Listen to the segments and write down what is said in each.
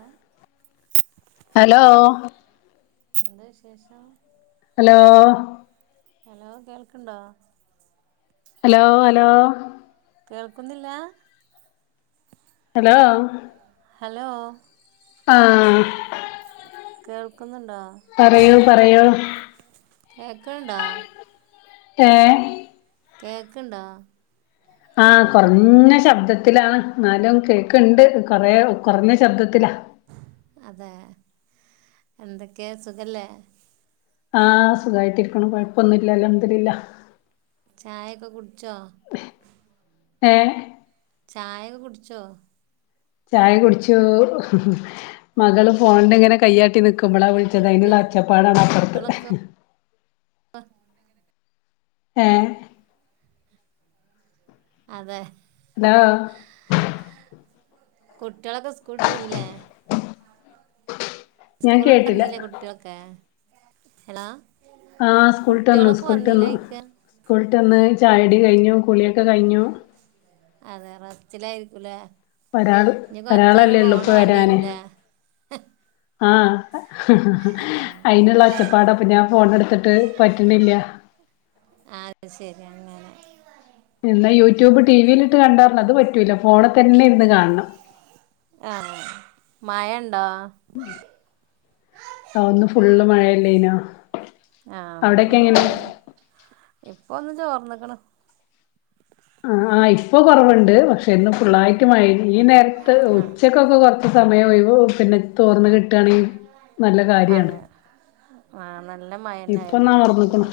ഓ hello എന്താ വിശേഷം? Hello hello കേൾക്കുണ്ടോ? ഹലോ ഹലോ കേൾക്കുന്നില്ലാ ഹലോ ഹലോ ആഹ് കേൾക്കുന്നു പറയൂ പറയൂ കേക്കണണ്ടോ. ഏഹ് കേക്ക് ഉണ്ടോ. ആഹ് കൊറഞ്ഞ ശബ്ദത്തിലാണ്, എന്നാലും കേക്കുണ്ട് കൊറേ കൊറഞ്ഞ ശബ്ദത്തിലാ. അതെ എന്തൊക്കെയാ സുഖല്ലേ. ആഹ് സുഖയായിട്ടിരിക്കുന്നു കൊഴപ്പൊന്നുമില്ല അല്ഹം ദുലില്ല. ചായയൊക്കെ കുടി ച്ചോ. ഏഹ് ചായയോക്കൊ കുടിച്ചോ. ചായ കുടിച്ചു മകള് പോകാണ്ടിങ്ങനെ കയ്യാട്ടി നിക്കു ക്കുമ്പളാ വിളിച്ചത് അതിനുള്ള ഒച്ചപ്പാടാണ് അപ്പുറത്ത്. കുട്ടികളൊക്കെ ഏഹ് അതെ ഹലോ കുട്ടികളൊക്കെ സ്കൂൾ വിട്ട് വന്നില്ലേ. ഞാൻ സ്കൂള് വിട്ട് കേട്ടില്ല വന്നില്ലേ കുട്ടികളൊക്കെ. ഹലോ ആഹ് സ്കൂൾ വിട്ടുവന്നു കുട്ടികളൊക്കെ സ്കൂൾ വന്നീല്ലേ വിട്ടുവന്നു ചോയിക്കാ സ്കൂൾ വിട്ടുവന്ന്. ചായകുടി കഴിഞ്ഞു കുളിയൊക്കെ കഴിഞ്ഞു. അതെ റസ്റ്റിലായിരിക്കുലേ ഒരാള് ഒരാളല്ലേ ഉള്ളൂ ഇപ്പ വാണ്ടി വരാന് വരൂല്ലേ ആ ആഹ് അയിന് അയിനുള്ള ക ഓച്ചപ്പാടപ്പ ഞാൻ ഫോൺ എടുത്തിട്ട് പറ്റണില്ല അത് ശരി അങ്ങനെ ഇന്ന യൂട്യൂബ് ടിവിയിലിട്ട് കണ്ടാർന്നു അത് പറ്റൂല ഫോണിൽ തന്നെ ഇരുന്നുകാണണം ആ ആ മഴ ഓ ഇന്ന് ഫുള്ള് മഴ അല്ലെനോ ആഹ് ഫുള്ളും മഴന്നെ ഇ പ്പൊന്ന് ചോർന്ന്ക്ക്‌ണ് ആ ആ ഇപ്പോ കൊറവുണ്ട് പക്ഷെ ഇന്ന് ഫുള്ളായിട്ടു മഴേനു ഈ നേരത്ത് ആഹ് ഉച്ചക്കൊക്കെ കൊറച്ച് സമയം ഒഴിവാ ഓ പിന്നെ തോർന്ന് കി ആ ആ നല്ല മഴന്നായിരുന്നു ഇപ്പൊന്ന് ഇന്ന് അമർന്ന്ക്ക്ണു ഫുള്ള്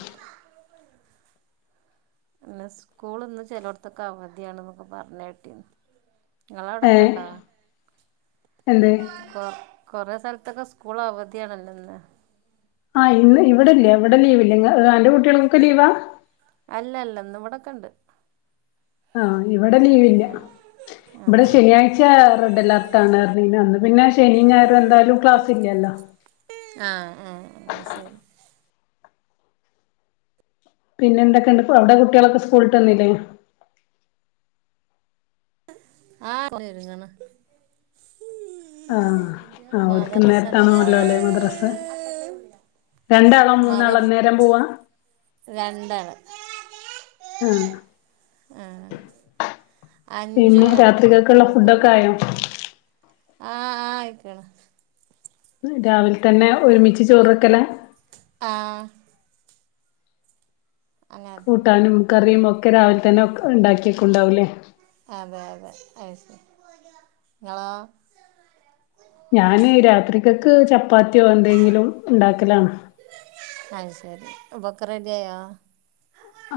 ഇന്ന് സ്കൂൾ ഇന്ന് ചെലടത്തൊക്കെ അവധിയാണെന്നൊക്കെ പറഞ്ഞുകേട്ടിന് ഏ ങ്ങളവിടെക്കെണ്ടോ എന്തെ കൊ കൊറേ സ്ഥലത്തൊക്കെ സ്കൂൾ അവധിയാണല്ലോ ഇന്ന് ആ ഇന്ന് ഇവിടെ ഇല്ലേ ഇവിടെ ലീവില്ല അന്റെ കുട്ടികൾക്ക് ഒക്കെ ലീവാ അല്ല അല്ല ഇന്ന് ഇവിടൊക്കെയുണ്ട് ആ ഇവിടെ ലീവില്ല ഇവിടെ അതെ ശനിയാഴ്ച റെഡ് അലേർട്ടാണ് അന്ന് പിന്നെ ശനിയും ഞായറും എന്തായാലും ക്ലാസ് ഇല്ലല്ലോ ആ ആ ശരി പിന്നെ എന്തൊക്കെയുണ്ട് അവിടെ കുട്ടിയോള് ഓക്കേ സ്കൂളിട്ട് വന്നില്ലേ ആഹ് [inaudible] ഒരുങ്ങാണു ആ ആഹ് ഒരിക്ക് മദ്രസണ്ട് അവടെ ഇന്നേരത്താണോല്ലേ മദ്രാസ രണ്ടാളോ മദർ മൂന്നാളാ ഇന്നേരം പോവാ രണ്ടാള് ആഹ് ആ അഞ്ചും പിന്നെ എട്ടും രാത്രികൾക്കുള്ള ഒരിക്ക് ഫുഡൊക്കെ ഇപ്പം ആയോ ആ ആയി ക്കണ് രാവിൽ തന്നെ ഒരുമിച്ച് ചോറ് വെക്കലാ ആഹ് തന്നെ കൂട്ടാനും കറിയും ഓ ക്കെ രാവിലെ തന്നെ ഒക്കെ ഉണ്ടാക്കി വെക്കുന്നു ഉണ്ടാവുമല്ലേ? അതെ അതെ അയ് ശരി ഇങ്ങളോ ഞാന് രാത്രിക്കക്ക് ച പ്പാത്തിയോ എന്തെങ്കിലും ഇണ്ടാക്കലാണ് ബൊക്കെ റെഡിയായോ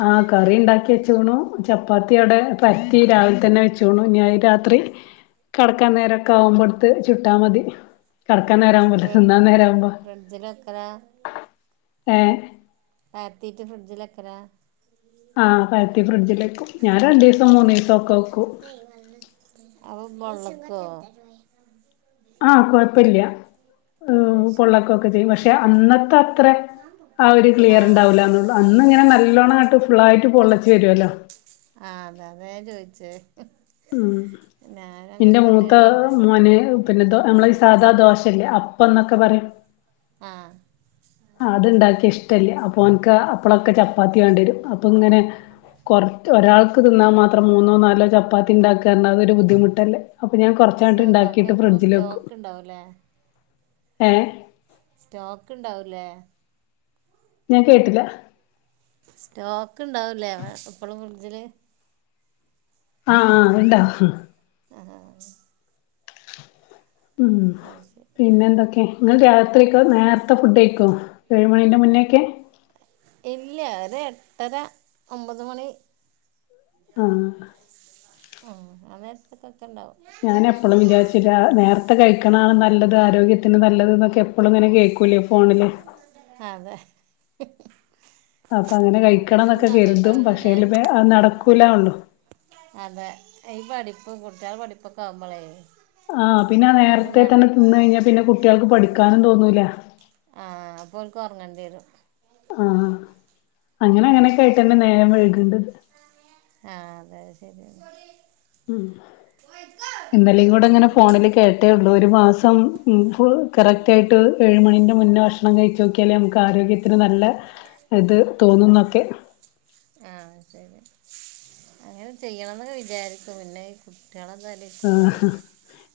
ആ കറി ഇൻണ്ടാക്കി വെച്ച്ണൂ ചപ്പാത്തി ആടെ പര്ത്തി രാവിൽ തന്നെ വെച്ച്ണു അത് രാത്രി കെടക്കാന്നേ രക്കാവുമ്പട്ത്ത് ചുട്ടാ മതി കടക്കാന്നേരവുമ്പോല്ല ഫ്രി തിന്നാ നേര ആവുമ്പോ ഫ്രിഡ്ജിൽ വെക്കലാ ഏ പരത്തീട്ട് ഫ്രിഡ്ജ് ലെക്കലാ ആഹ് പരത്തി ഫ്രിഡ്ജിലെക്കും ഞാ രണ്ടീസം മൂന്നീസൊക്കെ വെക്കും അപ്പൊ ബൊളളക്കോ ആഹ് കൊയപ്പല്യ അത് ശരി പൊള്ളക്കൊക്കെ ചെയ്യും പക്ഷേ അന്നത്തത്രെ ആ ഒരു ക്ലിയർ ഇണ്ടാവൂലാന്നൊള്ളൂ അന്ന് ആ നല്ലോണം ഇങ്ങട്ട് ഫുള്ളായിട്ട് പൊള്ളച്ച് വരൊല്ലോ ആഹ് അതെ അതാ ഞാൻ ചോയ്ച്ച അ് ഉം ഇന്റെ മൂത്ത തന്നെയാണ് ഉണ്ടാക്ക മോന് പിന്നെ ദൊ നമ്മളെ ഈ സാദാ ദോശല്ലേ അപ് അപ്പന്നൊക്കെ പറയും ആഹ് അത് ഇണ്ടാക്കിയ ഇഷ്ടല്യ അപ്പ ഓൻക്ക് അപ്പളൊക്കെ ചപ്പാത്തി വേണ്ട്യരും അപ്പങ്ങനെ കൊർ ഒരാൾക് തിന്നാൻമാത്രം മൂന്നോ നാലോ ചപ്പാത്തി ഇണ്ടാക്കാ ർണ അതൊരു ബുദ്ധിമുട്ടല്ലേ അപ്പൊ ഞാൻ കൊറച്ചാട്ട് പക്ഷേ പപ്പ ഇണ്ടാക്കിട്ട് എപ്പോഴും ഫ്രിഡ്ജില് വെക്കും സ്റ്റോക്ക് ഉണ്ടാവില്ലേ ഏ സ്റ്റോക്ക് ഇണ്ടാവൂലേ ഞാൻ കേട്ടില സ്റ്റോ ക്ക് ഇണ്ടാവും ലേന്ന് എപ്പളും ജില് ആഹ് അഅ്ണ്ടാവും ആഹ് ഉം ശരി പിന്നെ എന്തൊക്കെ ഇങ്ങൾ രാത്രിക്ക് നേർത്തെ ഫുഡയ്ക്കോ ഏഴ് മണിന്റെ മുന്നെക്കെ? ഇല്ല്യ ഒരു എട്ടര ഒമ്പത് മണി ആഹ് ഉം ആ നേരത്ത് ക്കൊക്കെ ഇണ്ടാവും ഞാൻ എപ്പളും വിചാര്ച്ചും രാ നേർത്തെ കഴിക്കണാണ് നല്ലത് ആരോഗ്യത്തിന് നല്ലത് ന്നൊക്കെ എ പ്പളുങ്ങനെ കേക്കൂലേ ഫോണില് അതെ അപ്പ അങ്ങനെ അപ്പോൾ ഒന്നിനും കഴിക്കണംന്നൊക്കെ സമയം കരുതും ഉണ്ടാവില്ല അല്ലേ പക്ഷേല് ബെ അത് നടക്കൂല ഉള്ളു ഇപ്പൊ കുട്ട്യോളെ പഠിപ്പൊക്കെ ആവുമ്പളേ ആഹ് പിന്നെ ആ നേരത്തെ തന്നെ തിന്ന് കഴിഞ്ഞാ പിന്നെ കുട്ടിയേൾക്ക് പഠി ക്കാനും തോന്നൂല ആഹ് അപ്പം ഓൽക്ക് ഒറങ്ങണ്ട്യരും ആഹ് അങ്ങനെ അങ്ങനെയൊക്കെ ആയിട്ട് തന്നെ നേരം വെളു വേണ്ടത് ആഹ് അതെ അത് ശരിയാ ഉം ഇന്നലേം കൂടെ ഇങ്ങനെ അങ്ങനെ ഫോണിൽ കേട്ടേ ഉള്ളൂ ഒരു മാസം ഉ പ്പോ കറക്റ്റയിട്ട് ഏഴുമണിന്റെ മുന്നേ ഭക്ഷണം കഴിച്ചോക്കിയാലേ നമു ആരോഗ്യത്തിന് നല്ല ഇത് തോന്നുന്നൊക്കെ ആ ശെരി, അങ്ങനെ ചെയ്യണം എന്നൊക്കെ വിചാരിക്കും പിന്നെ കു ആഹ്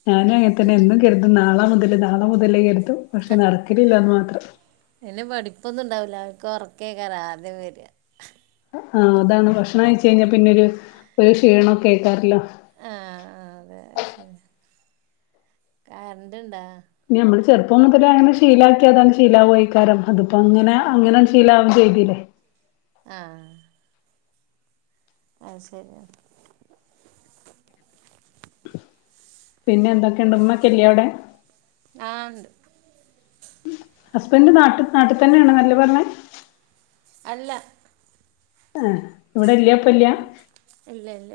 ഞാനും അങ്ങനെ തന്നെ എന്നും കരുതും നാളെ മുതല് നാളെ മുതലേ പക്ഷെ നടക്കലില്ലാന്ന് മാത്രം കൊറക്കേക്കാരം ആദ്യം വരാ ആ അതാണ് ഭക്ഷണം കഴച്ച് കഴിഞ്ഞാ പിന്നെ ഒരു ഒരു ക്ഷീണൊക്കെ ഐക്കാരല്ല ആ [unintelligible] കറണ്ട് ഇണ്ടാ? ഞമ്മള് ചെറുപ്പം മുതലേ അങ്ങനെ ശീലാക്കിയതാങ്ങ് ശീലാവയിക്കാരം അതിപ്പോ അങ്ങനെ അതെ അങ്ങനെ ശീലാവും ചെയ്തി [unintelligible] ആ അത് ശെരിയാ പിന്നെ എന്തൊക്കെണ്ട് ഉമ്മക്കെല്യേ അവടെ ആ ഉണ്ട് ഹസ്ബൻഡ് നാട്ട് നാട്ടി തന്നെയാണ് അല്ലെ പറഞ്ഞേ അല്ല ആഹ് ഇവിടെല്യ ഇപ്പൊല്യ ഇവിടെ ഇല്ല ഇല്ല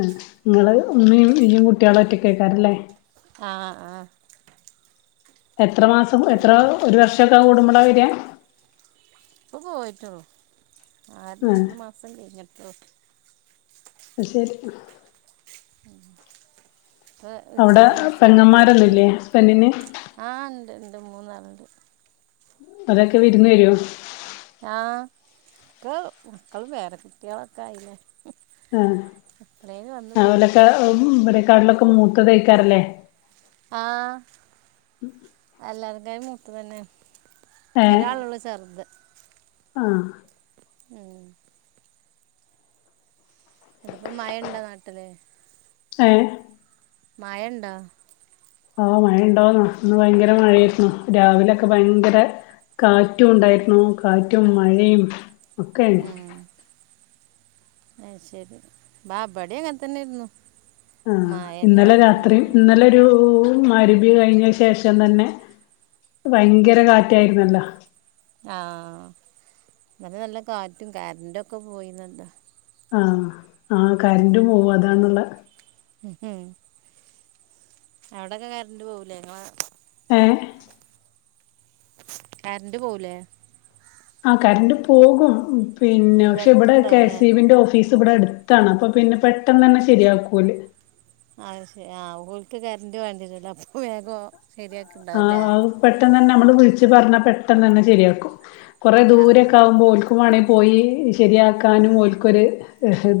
ആഹ് നിങ്ങള് ഉമ്മയും ഈയും കുട്ടികളെ ഒറ്റ കേക്കാറില്ലേ ആഹ് ആഹ് എത്ര മാസം എത്ര ഒരു വർഷം. എത്ര കൂടുമ്പോള് വരുക. ഇപ്പൊ പോയിട്ടേ ഉള്ളൂ. ആഹ് മൂന്ന് മാസം കഴിഞ്ഞിട്ടോ. അശെരി അവിടെ [unintelligible] പോയിട്ടെ പെങ്ങന്മാരൊന്നുല്ലേ ഹസ്ബൻഡിന് ആഹ് ഇണ്ട്. മൂന്നാള് ഉണ്ട്. അതൊക്കെ വിരുന്നു വരുവോ. ആഹ് ക്ക് മക്കളും പേരകുട്ടികളൊക്കെ ആയില്ലേ. ഉം എപ്പോഴേലും വന്നു പോകും അവരെക്കെ ഇവിടെ. കടലൊക്കെ മൂത്തതേയ്ക്കാറല്ലേ. ആഹ് എല്ലാർ മൂത്തതന്നെ ഏഹ് ഒരാളുള്ളു ചെറുത് ആഹ് ഉ ഇപ്പൊ മഴേണ്ടോ നാട്ടില് ഏ മഴയുണ്ടോ ആഹ് മഴയുണ്ടോന്നൊ ഇന്ന് ഭയങ്കര മഴയാരുന്നു രാവിലൊക്കെ ഭയങ്കര കാറ്റും ഉണ്ടായിരുന്നു കാറ്റും മഴേം ഒക്കെരുന്നു അതുശരി ഇവിടെയും അങ്ങനെതന്നിരുന്നു ആഹ് ഇന്നലെ രാത്രീം ഇന്നലൊരു മരുപി കഴിഞ്ഞ ശേഷം തന്നെ ഭയങ്കര കാറ്റായിരുന്നല്ല ആഹ് ഇന്നലെ നല്ല കാറ്റും കരന്റൊക്കെ പോയിന്നല്ല ആഹ് ആ കരന്റ് പോവും അതാണുള്ള ഹ് ഹ് അവിടൊക്കെ കറന്റ്പോവുല്ലെ ഇങ്ങള- എ കരണ്ട് പോവൂലേ ആ കറണ്ട്റ് പോകും പിന്നെ ക്ഷെ ഇൻവെർട്ടർ ഇവിടെ കെ ഉണ്ടാവില്ലേ എസ് ഇ ബിന്റെ ഓഫീസ്- ഇവിടെ അടുത്താണ് അപ്പൊ പിന്നെ പെട്ടെന്നന്നെ ശെരിയാക്കൂല് അതശരി ആ ഓൽക്ക് കറണ്ട് വേണ്ടിണല്ല അപ്പൊ വേഗൊ- ആഹ് പെട്ടന്ന് തന്നെ നമ്മള് വിളിച്ച്പറഞ്ഞ പെട്ടെനന്നെ ശെരിയാക്കും കുറെ ആ ദൂരെക്കാവുമ്പോൾക്ക്- പോവാണേ പോയി ശരിയാക്കാനും ഓൽക്കൊരു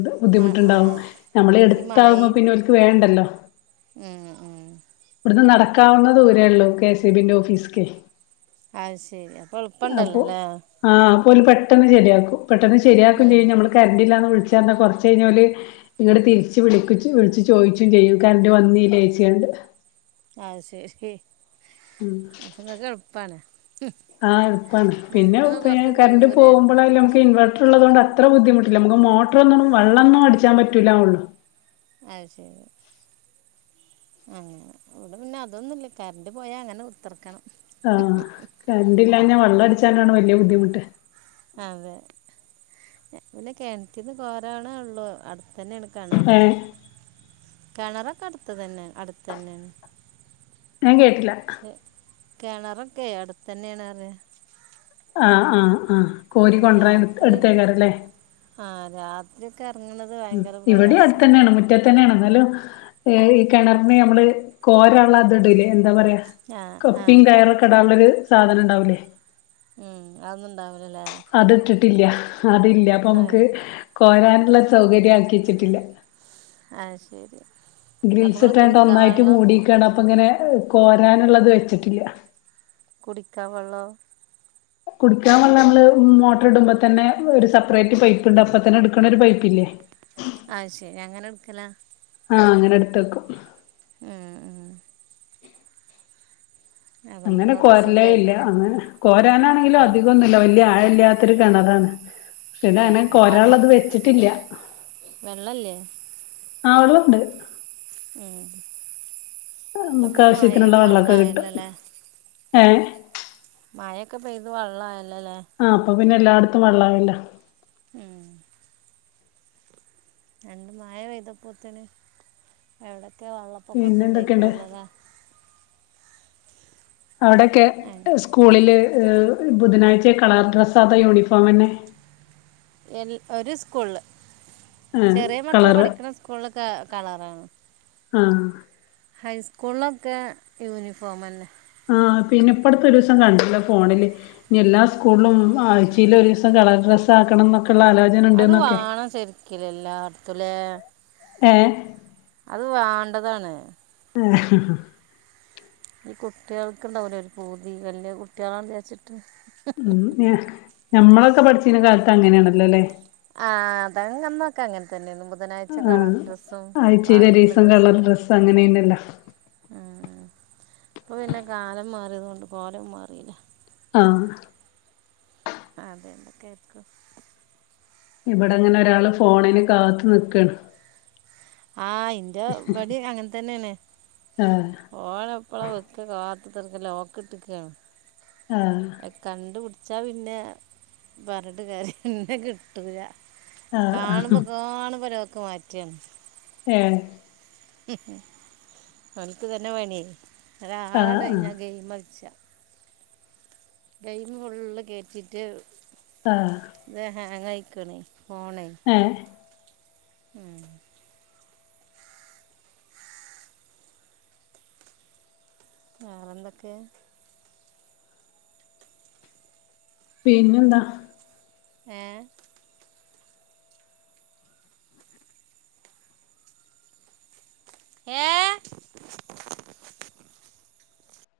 ദ് മ ആ ബുദ്ധിമുട്ടുണ്ടാവും ഞമ്മളിടുത്താവുമ്പോ പിന്നെ ഓൽക്ക് വേണ്ടല്ലോ [inaudible] ഉം ഉം ഇവ്ട്ന്ന് നടക്കാവുന്ന ദൂരേള്ളൂ കെസിബിന്റെ ഓഫീസ്ക്കെ അത് ശെരി, അപ്പൊ എളുപ്പണ്ടല്ലോല്ലേ ഇപ്പൊ അവര് ശെരിയാക്കും പെട്ടെന്ന് ശരിയാക്കും ചെയ്യും നമ്മൾ കരണ്ടില്ലാന്ന് വിളിച്ചറഞ്ഞാൽ കൊറച്ച് കഴിഞ്ഞല് ഇങ്ങട് തിരിച്ച് വിളിച്ച് ചോദിച്ചും ചെയ്യും കണ്ട് വന്നില്ലേ ചേച്ചി എന്ന് ആഹ് ശരി അപ്പൊ നിങ്ങൊക്ക് എളുപ്പ ആ ഇപ്പം പിന്നെ കുറച്ച് കറന്റ് ദൂരെയാണ് പോകുമ്പോഴ നമുക്ക് ഇൻവർട്ടർ ഉള്ളത്കൊണ്ട് അത്ര ബുദ്ധിമുട്ടില്ല നമുക്ക് മോട്ടറൊന്നും വെള്ളൊന്നും അടിച്ചാൻ പറ്റില്ലള്ളൂ അതുശരി അങ്ങനെ ഇവിടെ പിന്നെ അതൊന്നുല്ല കറണ്ട് പോയാൽ അങ്ങനെ ഇത്രയ്ക്കും. ആഹ് കറണ്ട് ഇല്ലാഞ്ഞേ വെള്ളം അടിച്ചാലാണ് വല്യ. ബുദ്ധിമുട്ട്. അതെ പിന്നെ കിണറ്റിന്ന് കോരാണേ ഉള്ളു അടുത്ത തന്നെയാണ് ഏഹ് കാണാറൊക്കെ കിണറൊക്കെ അടുത്തതന്നെ അടുത്ത തന്നെയാണ് ഞാൻ കേട്ടില്ല കേണറൊക്കെ അടുത്തതന്നെ ണറേ ആഹ ആഹ ആഹ കോരി കൊണ്ടൻ രാത്രി എടുത്തേക്കാരല്ലേ ആ [unintelligible] ഉം ഭയങ്കര ഇവിടെ അടുത് പ്രയാസമാണ് തന്നെയാണ് മുറ്റത്ത് തന്നെയാണത് [unintelligible] ഈ കിണറിന് നമ്മളെ കോരാള്ള എന്താ പറയാ ആ ആ കപ്പിയും കപ്പ കയറൊക്കെ ഇടാനുള്ളൊരു സാധനം ഉണ്ടാവൂലേ ഉ ഉം അതൊന്നും ഉണ്ടാവിലല്ലേ ഇല്ല അതില്ല അപ്പ നമുക്ക് [unintelligible] കോരാനുള്ള സൗകര്യം ആക്കി വച്ചിട്ടില്ല ആഹ ശരി അപ്പം ഗ്രിൽസ് നിങ്ങൾ കുടിക്കാൻ ഇട്ടാണ്ടൊന്നായിട്ട് വെള്ളം മൂടിക്കാണ് അപ്പ ങ്ങനെ ഹ് കോരാനുള്ളത് വെച്ചിട്ടില്ല കുടിക്ക വെള്ളം കുടിക്കാൻ വള്ള മ്മള് മോട്ടർ ഇടുമ്പോ തന്നെ ഒരു സെപ്പറേറ്റ് പൈപ്പ്ണ്ട്. അപ്പൊ തന്നെ എടുക്കണ ഒരു പൈപ്പ്ല്ലേ ആഹ് ശരി അങ്ങനെട്ക്കലാ ആഹ് അങ്ങനെടുത്തെക്കും ഉം ഉം അതുകൊണ്ട് അങ്ങനെ നിങ്ങൾക്ക് കോരലേ സുഖമായി ഇല്ല അങ്ങനെ കോരാനാണെങ്കിലും ആ അധികൊന്നുല്ല വല്യ ആഴ ല്ല്യാത്തൊരു കെണറാണ്. പിന്നെ ഏ, അങ്ങനെ വെള്ളം കൊരാനുള്ളത് വെച്ചിട്ടില്ല്യാ. വെള്ളമില്ലേ ആ വള്ളോണ്ട് ഉം പ്പ ഇപ്പം നമുക്ക് പിന്നെ മഴ ആവശ്യത്തിനുള്ള പെയ്ത് വെള്ളക്കെ കിട്ടു വെള്ളമായല്ലോ അല്ലേ ഏ മഴയെക്കെ പെയ്ത് വള്ളായൽ ലല്ലേ ആ അപ്പൊ പിന്നെ എല്ലാട്ത്തും വെള്ളാവില്ല ഉം രണ്ട് മയ പെയ്തപ്പോത്തിനും എവ്ടെ ക്കെ പിന്നെ വെള്ളപ്പൊക്കൊക്കെ എന്തൊക്കെയുണ്ട് ണ്ടായിക്ണല്ലതാ അവിടൊക്കെ എ സ്കൂളില് എ് ബുധനാഴ്ച കളർ ഡ്രസ്സാത്ത യൂണിഫോമെന്നെ എൽ ഒര് സ്കൂൾള് ആ ചെറിയ മക്കൾ കളറ് പഠിക്ക്ണ സ്കൂളിലൊക്കെ കളറാണ് ആഹ് ഹൈസ്കൂളിലൊക്കെ യൂണിഫോമല്ലേ ആ പിന്നെ പ്പട്ത്ത് ഒരീസം കാണ്ട്ലേ ഫോണില് ഇനി എല്ലാ സ്കൂളിലും ആഴ് ചയിൽ ഒരീസം കളർ ഡ്രസ്സ് ആക്കണം ന്നൊക്കെ അത് വേണം ശരിക്കില് എല്ലാട് ത്തുല്ലേ ഏ അത് വേണ്ടതണ് ഈ കുട്ടികൾക്കുണ്ടാവില്ലേ ഒരു പൂതി വല്ല്യ കുട്ടികളാണന്ന് വിചാരിച്ച് ഉം ഞാ ഞമ്മളൊക്കെ പഠിച്ചീനെ കാലത്ത് അങ്ങനെയാണല്ലോല്ലേ ആ അതായത് നമ്മക്കങ്ങനെ തന്നേന്നു ആ ആഴ്ച്ചയിലൊരീസം കളർ ദിവസം ഡ്രസ് അങ്ങിനേന്യല്ലോ ഇപ്പൊ പിന്നെ കാലം മാറിയത് കൊണ്ട് കോലം മാറില്ലേ ആഹ് അതെ [unintelligible] ഇവിടെ അങ്ങനെ ഒരാള് ഫോണിന് കാത്തു നിക്കേണ്. ആ ഇന്റെ ഇപടെയും അങ്ങനെ തന്നെയാണ് ആഹ് ഓള് എപ്പളാ വെക്കാ കാ ഇപ്പൊ തൽക്കാല ലോക്ക് ഇട്ടിക്കാണ് ആഹ് അഹ് കണ്ടുപിട ച്ചാ പിന്നെ പറത്തിട്ട് കാര്യാ പിന്നെ കിട്ടൂല ആഹ് ആഹ് കാണുമ്പ കാണുമ്പ [unintelligible] ക്ക് മാറ്റാണ് ഏഹ് അവന്ക്ക് ഇതന്നെ പണിയേ ഒരാളാണ് ആഹ് ആഹ് ഞാൻ ഗെയിമ് കളിച്ചാ ഗെയിമ് ഫുള്ള് കേട്ടിട്ട് ആഹ് ത് ഹേങ്ങായി ക്കണേ ഫോണെ ഏഹ് ഉം വേറെന്തൊക്കെ പിന്നെന്താ ഏഹ് ഏഹ്